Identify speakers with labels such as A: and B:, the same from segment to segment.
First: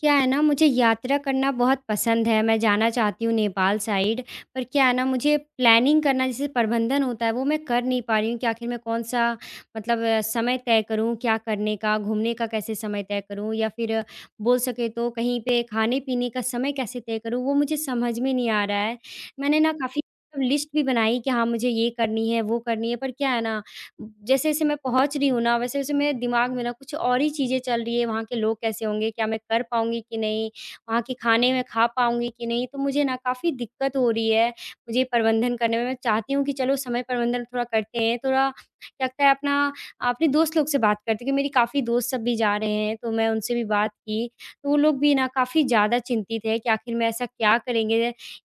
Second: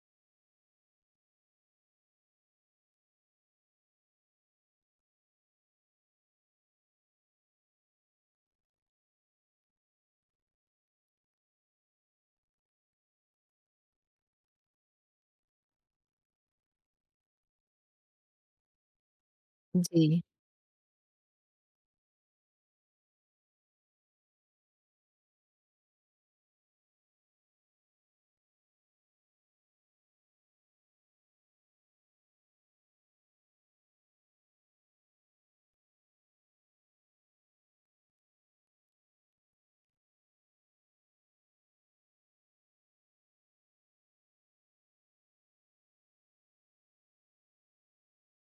A: क्या है ना मुझे यात्रा करना बहुत पसंद है, मैं जाना चाहती हूँ नेपाल साइड पर क्या है ना मुझे प्लानिंग करना जैसे प्रबंधन होता है वो मैं कर नहीं पा रही हूँ कि आखिर मैं कौन-सा मतलब समय तय करूँ, क्या करने का, घूमने का कैसे समय तय करूँ या फिर बोल सके तो कहीं पे खाने-पीने का समय कैसे तय करूँ, वो मुझे समझ में नहीं आ रहा है। मैंने ना काफ़ी
B: जी,
A: मतलब लिस्ट भी बनाई कि हाँ, मुझे ये करनी है, वो करनी है पर क्या है ना जैसे-जैसे मैं पहुँच रही हूँ ना, वैसे-वैसे मेरे दिमाग में ना कुछ और ही चीज़ें चल रही है, वहाँ के लोग कैसे होंगे? क्या मैं कर पाऊँगी कि नहीं? वहाँ के खाने मैं खा पाऊँगी कि नहीं? तो मुझे ना काफ़ी दिक्कत हो रही है, मुझे प्रबंधन करने में। मैं चाहती हूँ कि चलो समय प्रबंधन थोड़ा करते हैं, थोड़ा क्या लगता है अपना अपने दोस्त लोग से बात करते हैं कि मेरी काफ़ी दोस्त सब भी जा रहे हैं, तो मैं उनसे भी बात की। तो वो लोग भी ना काफ़ी ज़्यादा चिंतित है कि आखिर में ऐसा क्या करेंगे?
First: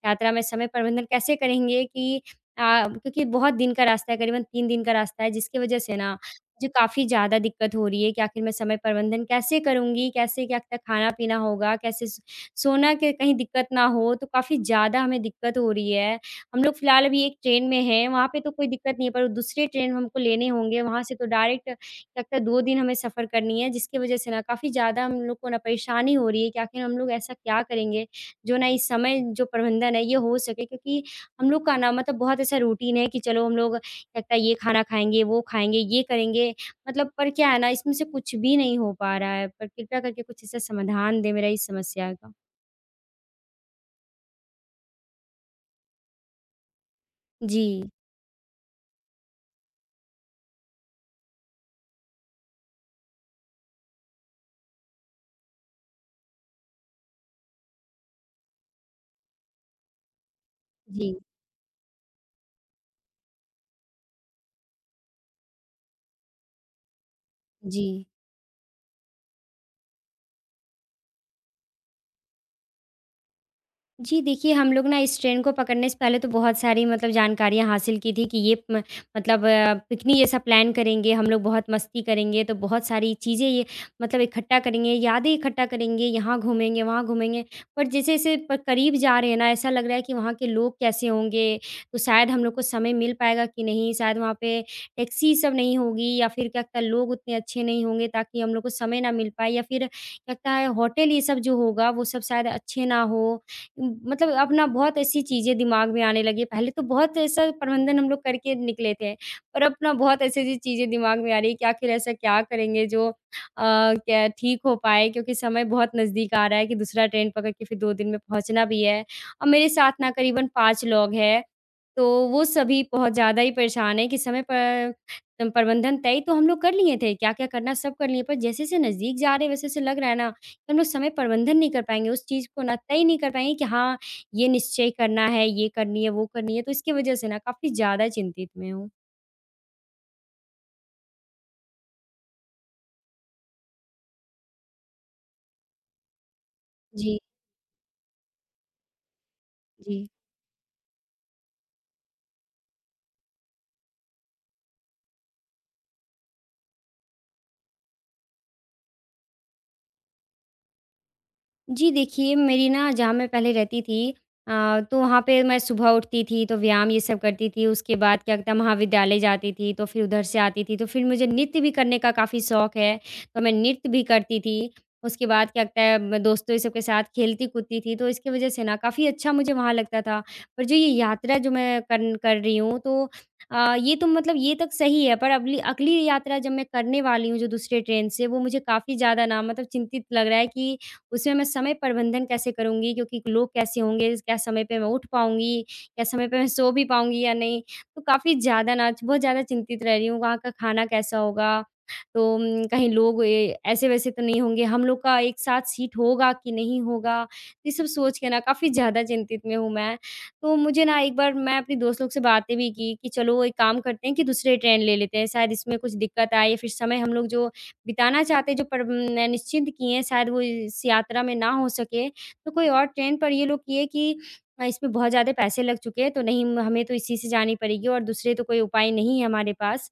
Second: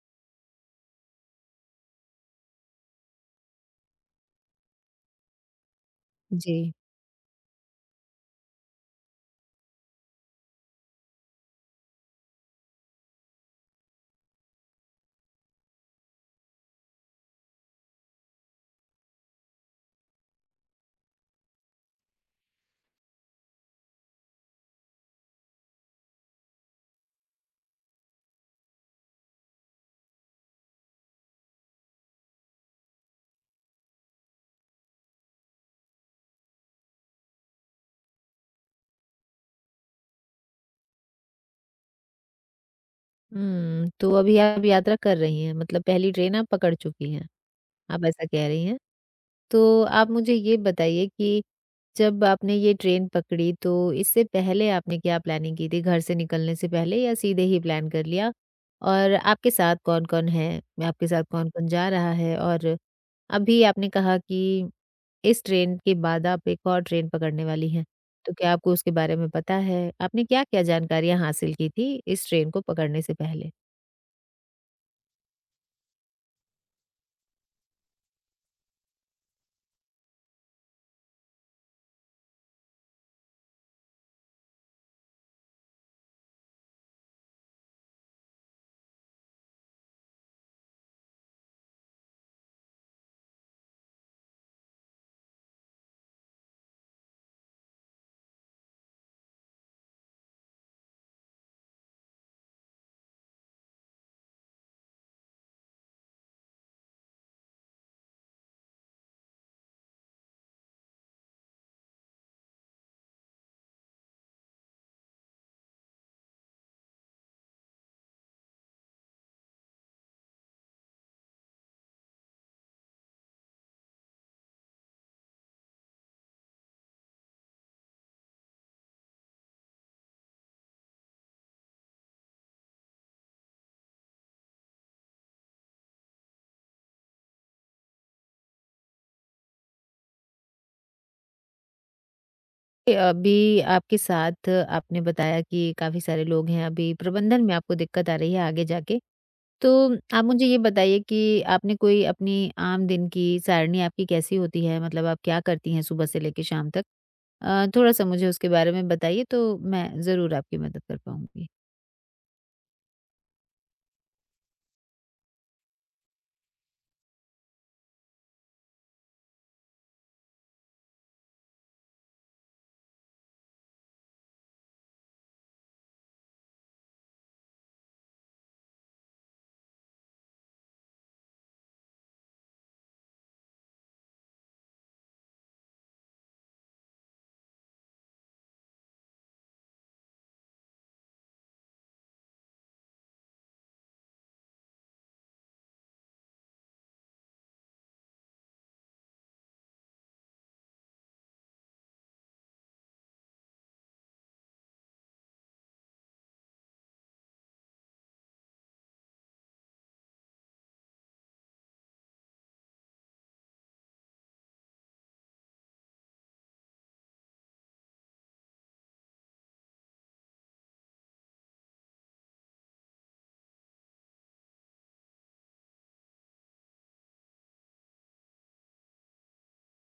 A: यात्रा में समय प्रबंधन कैसे करेंगे कि क्योंकि बहुत दिन का रास्ता है, करीबन 3 दिन का रास्ता है, जिसकी वजह से ना
B: जी।
A: मुझे काफ़ी ज़्यादा दिक्कत हो रही है कि आखिर मैं समय प्रबंधन कैसे करूँगी? कैसे क्या क्या खाना-पीना होगा? कैसे स सोना के कहीं दिक्कत ना हो? तो काफ़ी ज़्यादा हमें दिक्कत हो रही है। हम लोग फ़िलहाल अभी एक ट्रेन में हैं, वहाँ पे तो कोई दिक्कत नहीं है, पर दूसरे ट्रेन हमको लेने होंगे, वहाँ से तो डायरेक्ट लगता है 2 दिन हमें सफ़र करनी है, जिसकी वजह से ना काफ़ी ज़्यादा हम लोग को ना परेशानी हो रही है कि आखिर हम लोग ऐसा क्या करेंगे, जो ना इस समय जो प्रबंधन है, ये हो सके? क्योंकि हम लोग का ना मतलब बहुत ऐसा रूटीन है कि चलो हम लोग लगता है ये खाना खाएँगे, वो खाएँगे, ये करेंगे मतलब पर क्या है ना इसमें से कुछ भी नहीं हो पा रहा है। पर कृपया करके कुछ इसका समाधान दें मेरा इस समस्या का।
B: तो अभी आप यात्रा कर रही हैं, मतलब पहली ट्रेन आप पकड़ चुकी हैं,
A: जी,
B: आप ऐसा कह रही हैं। तो आप मुझे ये बताइए कि जब आपने ये ट्रेन पकड़ी, तो इससे पहले आपने क्या प्लानिंग की थी? घर से निकलने से पहले, या सीधे ही प्लान कर लिया? और आपके साथ कौन-कौन है? आपके
A: जी,
B: साथ कौन-कौन जा रहा है? और अभी आपने कहा कि इस ट्रेन के बाद आप एक और ट्रेन पकड़ने वाली हैं,
A: जी।
B: तो क्या आपको उसके बारे में पता है? आपने क्या-क्या जानकारियाँ हासिल की थी इस ट्रेन को पकड़ने से पहले?
A: जी, देखिए हम लोग ना इस ट्रेन को पकड़ने से पहले तो बहुत सारी मतलब जानकारियाँ हासिल की थी कि ये म मतलब पिकनिक जैसा प्लान करेंगे, हम लोग बहुत मस्ती करेंगे, तो बहुत सारी चीज़ें ये मतलब इकट्ठा करेंगे, यादें इकट्ठा करेंगे, यहाँ घूमेंगे, वहाँ घूमेंगे। पर जैसे-जैसे प करीब जा रहे हैं ना, ऐसा लग रहा है कि वहाँ के लोग कैसे होंगे? तो शायद हम लोग को समय मिल पाएगा कि नहीं? शायद वहाँ पे टैक्सी सब नहीं होगी या फिर क्या लगता है लोग उतने अच्छे नहीं होंगे ताकि हम लोग को समय ना मिल पाए या फिर लगता है होटल ये सब जो होगा, वो सब शायद अच्छे ना हो मतलब अपना बहुत ऐसी चीज़ें दिमाग में आने लगी। पहले तो बहुत ऐसा प्रबंधन हम लोग करके निकले थे, पर अब ना बहुत ऐसी-ऐसी चीज़ें दिमाग में आ रही है कि आखिर ऐसा क्या करेंगे जो क्या ठीक हो पाए क्योंकि समय बहुत नज़दीक आ रहा है कि दूसरा ट्रेन पकड़ के फिर 2 दिन में पहुँचना भी है। और मेरे साथ ना करीबन 5 लोग हैं, तो वो सभी बहुत ज़्यादा ही परेशान हैं कि समय पर प्रबंधन तय तो हम लोग कर लिए थे, क्या-क्या करना सब कर लिए, पर जैसे-जैसे नज़दीक जा रहे हैं वैसे-वैसे लग रहा है ना हम लोग समय प्रबंधन नहीं कर पाएँगे, उस चीज़ को ना तय नहीं कर पाएँगे कि हाँ, ये निश्चय करना है, ये करनी है, वो करनी है, तो इसकी वजह से ना काफ़ी ज़्यादा चिंतित मैं हूँ।
B: ए, अभी आपके साथ आपने बताया कि काफ़ी सारे लोग हैं, अभी
A: जी,
B: प्रबंधन में आपको दिक्कत आ रही है आगे जाके। तो
A: जी।
B: आप मुझे ये बताइए कि आपने कोई अपनी आम दिन की सारणी आपकी कैसी होती है? मतलब आप क्या करती हैं सुबह से लेके शाम तक? थोड़ा-सा मुझे उसके बारे में बताइए, तो मैं ज़रूर आपकी मदद कर पाऊँगी।
A: जी, देखिए मेरी ना जहाँ मैं पहले रहती थी तो वहाँ पे मैं सुबह उठती थी तो व्यायाम ये सब करती थी। उसके बाद क्या था महाविद्यालय जाती थी तो फिर उधर से आती थी। तो फिर मुझे नृत्य भी करने का काफ़ी शौक है, तो मैं नृत्य भी करती थी। उसके बाद क्या लगता है मैं दोस्तों ये सब के साथ खेलती कूदती थी तो इसकी वज़ह से ना काफ़ी अच्छा मुझे वहाँ लगता था। पर जो ये यात्रा जो मैं करन कर रही हूँ तो ये तो मतलब ये तक सही है पर अगली अगली यात्रा जब मैं करने वाली हूँ जो दूसरे ट्रेन से वो मुझे काफ़ी ज़्यादा ना मतलब चिंतित लग रहा है कि उसमें मैं समय प्रबंधन कैसे करूँगी क्योंकि लोग कैसे होंगे, क्या समय पे मैं उठ पाऊँगी, क्या समय पे मैं सो भी पाऊँगी या नहीं? तो काफ़ी ज़्यादा ना बहुत ज़्यादा चिंतित रह रही हूँ, वहाँ का खाना कैसा होगा? तो कहीं लोग ए ऐसे-वैसे तो नहीं होंगे? हम लोग का एक साथ सीट होगा कि नहीं होगा? ये सब सोच के ना काफ़ी ज़्यादा चिंतित में हूँ मैं। तो मुझे ना एक बार मैं अपने दोस्त लोग से बातें भी की कि चलो एक काम करते हैं कि दूसरे ट्रेन ले लेते हैं, शायद इसमें कुछ दिक्कत आए या फिर समय हम लोग जो बिताना चाहते जो पर न निश्चिंत किए हैं, शायद वो इस यात्रा में ना हो सके। तो कोई और ट्रेन पर ये लोग किए कि इसमें बहुत ज़्यादा पैसे लग चुके हैं, तो नहीं हमें तो इसी से जानी पड़ेगी और दूसरे तो कोई उपाय नहीं है हमारे पास।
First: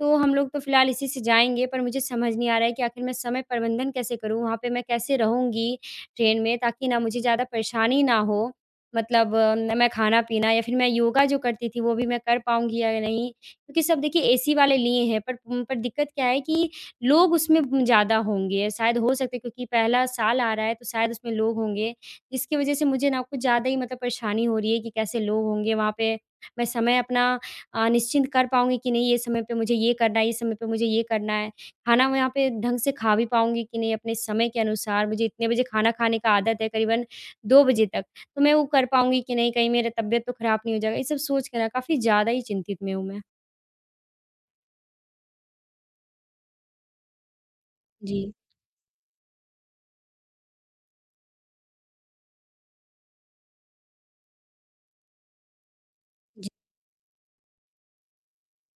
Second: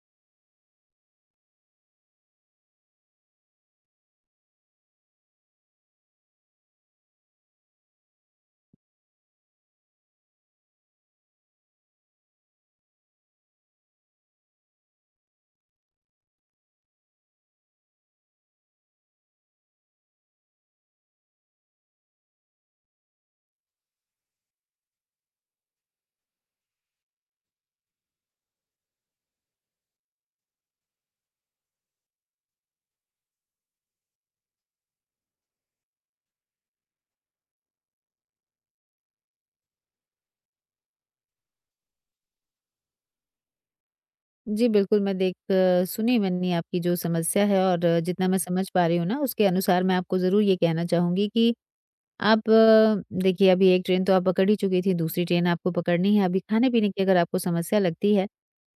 A: तो हम लोग तो फ़िलहाल इसी से जाएँगे, पर मुझे समझ नहीं आ रहा है कि आखिर मैं समय प्रबंधन कैसे करूँ? वहाँ पे मैं कैसे रहूँगी ट्रेन में ताकि ना मुझे ज़्यादा परेशानी ना हो? मतलब अ, न मैं खाना-पीना या फिर मैं योगा जो करती थी, वो भी मैं कर पाऊँगी या नहीं? क्योंकि सब देखिए एसी वाले लिए हैं, पर पर दिक्कत क्या है कि लोग उसमें ज़्यादा होंगे, शायद हो सकता है क्योंकि पहला साल आ रहा है तो शायद उसमें लोग होंगे, जिसकी वज़ह से मुझे ना कुछ ज़्यादा ही मतलब परेशानी हो रही है कि कैसे लोग होंगे वहाँ पे, मैं समय अपना निश्चिंत कर पाऊँगी कि नहीं ये समय पे मुझे ये करना है, ये समय पे मुझे ये करना है। खाना मैं यहाँ पे ढंग से खा भी पाऊँगी कि नहीं अपने समय के अनुसार, मुझे इतने बजे खाना खाने का आदत है करीबन 2 बजे तक, तो मैं वो कर पाऊँगी कि नहीं कहीं मेरा तबीयत तो खराब नहीं हो जाएगा, ये सब सोच के ना काफ़ी ज़्यादा ही चिंतित में हूँ मैं।
B: जी, बिल्कुल। मैं सुनी मैंने आपकी जो समस्या है, और जितना
A: जी,
B: मैं समझ पा रही हूँ ना, उसके अनुसार मैं आपको ज़रूर ये कहना चाहूँगी कि आप, देखिए, अभी एक ट्रेन तो आप पकड़ ही चुकी थी, दूसरी ट्रेन आपको पकड़नी है। अभी
A: जी,
B: खाने-पीने की अगर आपको समस्या लगती है,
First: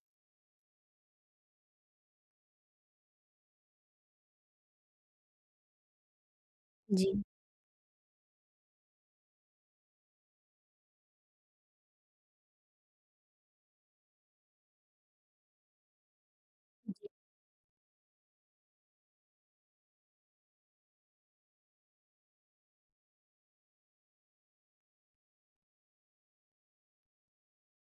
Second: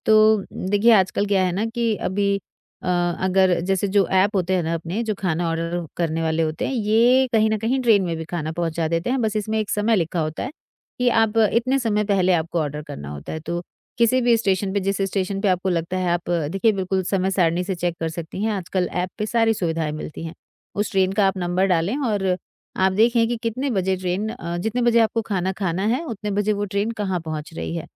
B: तो देखिए आजकल क्या है ना, कि अभी अ, अगर जैसे जो ऐप होते हैं ना, अपने जो खाना ऑर्डर करने वाले होते हैं,
A: जी,
B: ये कहीं न कहीं ट्रेन में भी खाना पहुँचा देते हैं। बस इसमें एक समय लिखा होता है कि आप इतने समय पहले आपको ऑर्डर करना होता है। तो किसी भी स्टेशन पे, जिस स्टेशन पे आपको लगता है आप, देखिए, बिल्कुल
A: जी,
B: समय सारणी से चेक कर सकती हैं, आजकल ऐप पे सारी सुविधाएँ मिलती हैं। उस ट्रेन का आप नंबर डालें और आप देखें कि कितने बजे ट्रेन, जितने बजे आपको खाना खाना है, उतने बजे वो ट्रेन कहाँ पहुँच रही है।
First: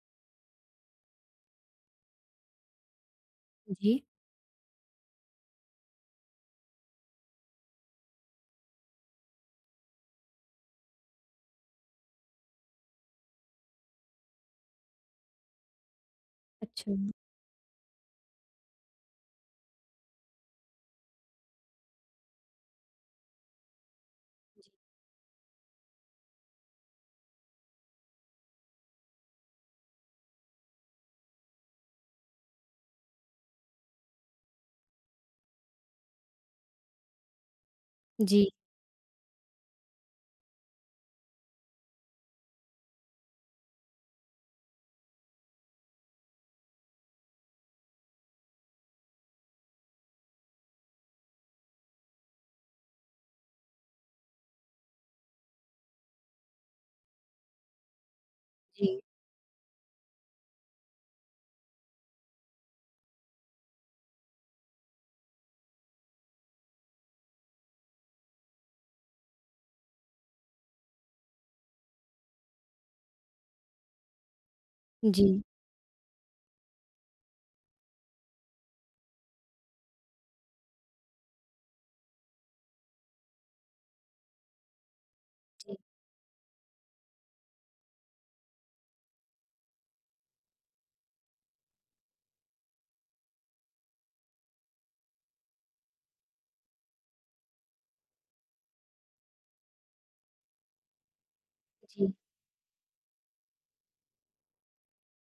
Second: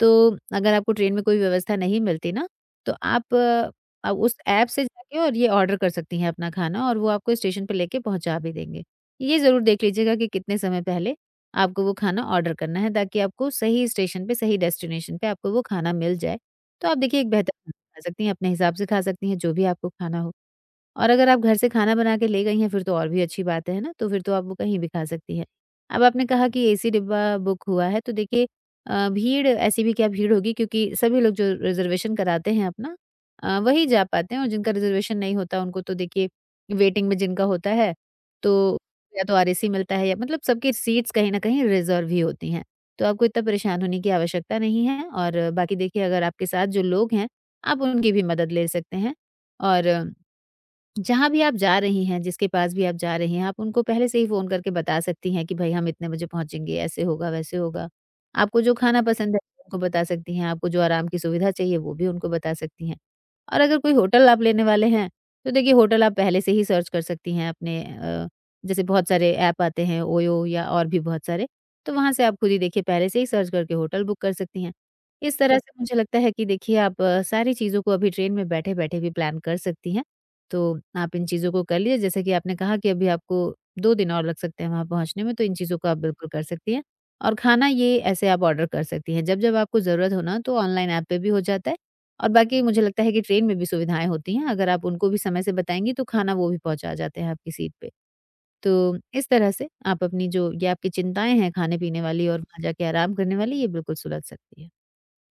B: तो अगर आपको ट्रेन में कोई व्यवस्था नहीं मिलती ना, तो आप
A: जी।
B: उस ऐप से जाके और ये ऑर्डर कर सकती हैं अपना खाना, और वो आपको स्टेशन पे लेके पहुँचा भी देंगे। ये ज़रूर देख लीजिएगा कि कितने समय पहले आपको वो खाना ऑर्डर करना है, ताकि आपको सही स्टेशन पे, सही डेस्टिनेशन पे आपको वो खाना मिल जाए। तो
A: अच्छा,
B: आप देखिए एक बेहतर खाना खा सकती हैं, अपने हिसाब से खा सकती हैं, जो भी आपको खाना हो। और अगर आप घर से खाना बना के ले गई हैं, फिर तो और भी अच्छी बात है ना, तो फिर तो आप वो कहीं भी खा सकती हैं। अब आपने कहा कि एसी डिब्बा बुक हुआ है, तो देखिए भीड़ ऐसी भी क्या भीड़ होगी, क्योंकि सभी लोग जो रिज़र्वेशन कराते हैं अपना, वही जा पाते हैं, और जिनका रिज़र्वेशन नहीं होता, उनको तो देखिए वेटिंग में जिनका होता है,
A: जी।
B: तो या तो आरएसी मिलता है, या मतलब सबकी सीट्स कहीं न कहीं रिज़र्व ही होती हैं। तो आपको इतना परेशान होने की आवश्यकता नहीं है, और बाकी देखिए, अगर आपके साथ जो लोग हैं, आप उनकी भी मदद ले सकते हैं। और जहाँ भी आप जा रही हैं, जिसके पास भी आप जा रही हैं, आप उनको पहले से ही फ़ोन करके बता सकती हैं कि भई हम इतने बजे पहुँचेंगे, ऐसे होगा, वैसे होगा। आपको जो
A: जी,
B: खाना पसंद है, उनको बता सकती हैं, आपको जो आराम की सुविधा चाहिए, वो भी उनको बता सकती हैं। और अगर कोई होटल आप लेने वाले हैं, तो देखिए होटल आप पहले से ही सर्च कर सकती हैं अपने, जैसे बहुत सारे ऐप आते हैं ओयो या और भी बहुत सारे, तो वहाँ से आप खुद ही देखिए पहले से ही सर्च करके होटल बुक कर सकती हैं।
A: जी,
B: इस तरह से मुझे लगता है कि देखिए आप सारी चीज़ों को अभी ट्रेन में बैठे-बैठे भी प्लान कर सकती हैं। तो आप इन चीज़ों को कर लीजिए, जैसे कि आपने कहा कि अभी आपको 2 दिन और लग सकते हैं वहाँ पहुँचने में, तो इन चीज़ों को आप बिल्कुल कर सकती हैं। और खाना ये ऐसे आप ऑर्डर कर सकती हैं, जब-जब आपको ज़रूरत हो ना, तो ऑनलाइन ऐप पे भी हो जाता है, और बाकी मुझे लगता है कि ट्रेन में भी सुविधाएँ होती हैं, अगर आप उनको भी समय से बताएँगी, तो खाना वो भी पहुँचा जाते हैं आपकी सीट पे। तो इस तरह से आप अपनी जो ये आपकी चिंताएँ हैं खाने-पीने
A: जी।
B: वाली और वहाँ जाके आराम करने वाली, ये बिल्कुल सुलझ सकती हैं।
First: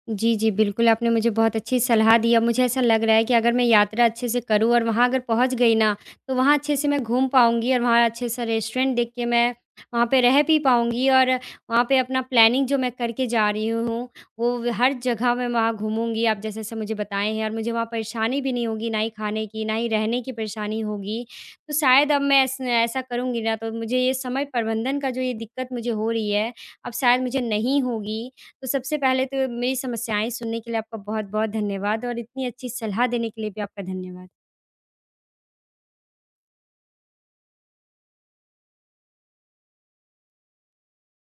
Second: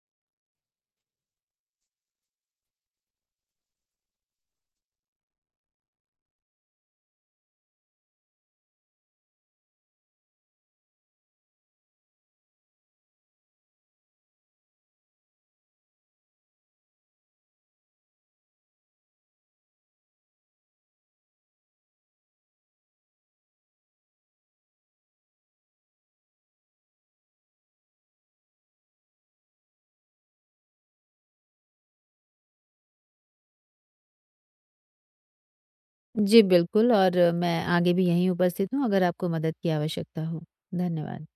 A: जी, जी, बिल्कुल आपने मुझे बहुत अच्छी सलाह दी। अब मुझे ऐसा लग रहा है कि अगर मैं यात्रा अच्छे से करूँ और वहाँ अगर पहुँच गई ना, तो वहाँ अच्छे से मैं घूम पाऊँगी और वहाँ अच्छे से रेस्टोरेंट देख के मैं वहाँ पे रह भी पाऊँगी और वहाँ पे अपना प्लानिंग जो मैं करके जा रही हूँ, वो हर जगह मैं वहाँ घूमूँगी, आप जैसे-जैसे मुझे बताए हैं और मुझे वहाँ परेशानी भी नहीं होगी, ना ही खाने की, ना ही रहने की परेशानी होगी। तो शायद अब मैं ऐस ऐसा करूँगी ना, तो मुझे ये समय प्रबंधन का जो ये दिक्कत मुझे हो रही है, अब शायद मुझे नहीं होगी। तो सबसे पहले तो मेरी समस्याएँ सुनने के लिए आपका बहुत-बहुत धन्यवाद और इतनी अच्छी सलाह देने के लिए भी आपका धन्यवाद।
B: जी, बिल्कुल। और मैं आगे भी यहीं उपस्थित हूँ, अगर आपको मदद की आवश्यकता हो। धन्यवाद।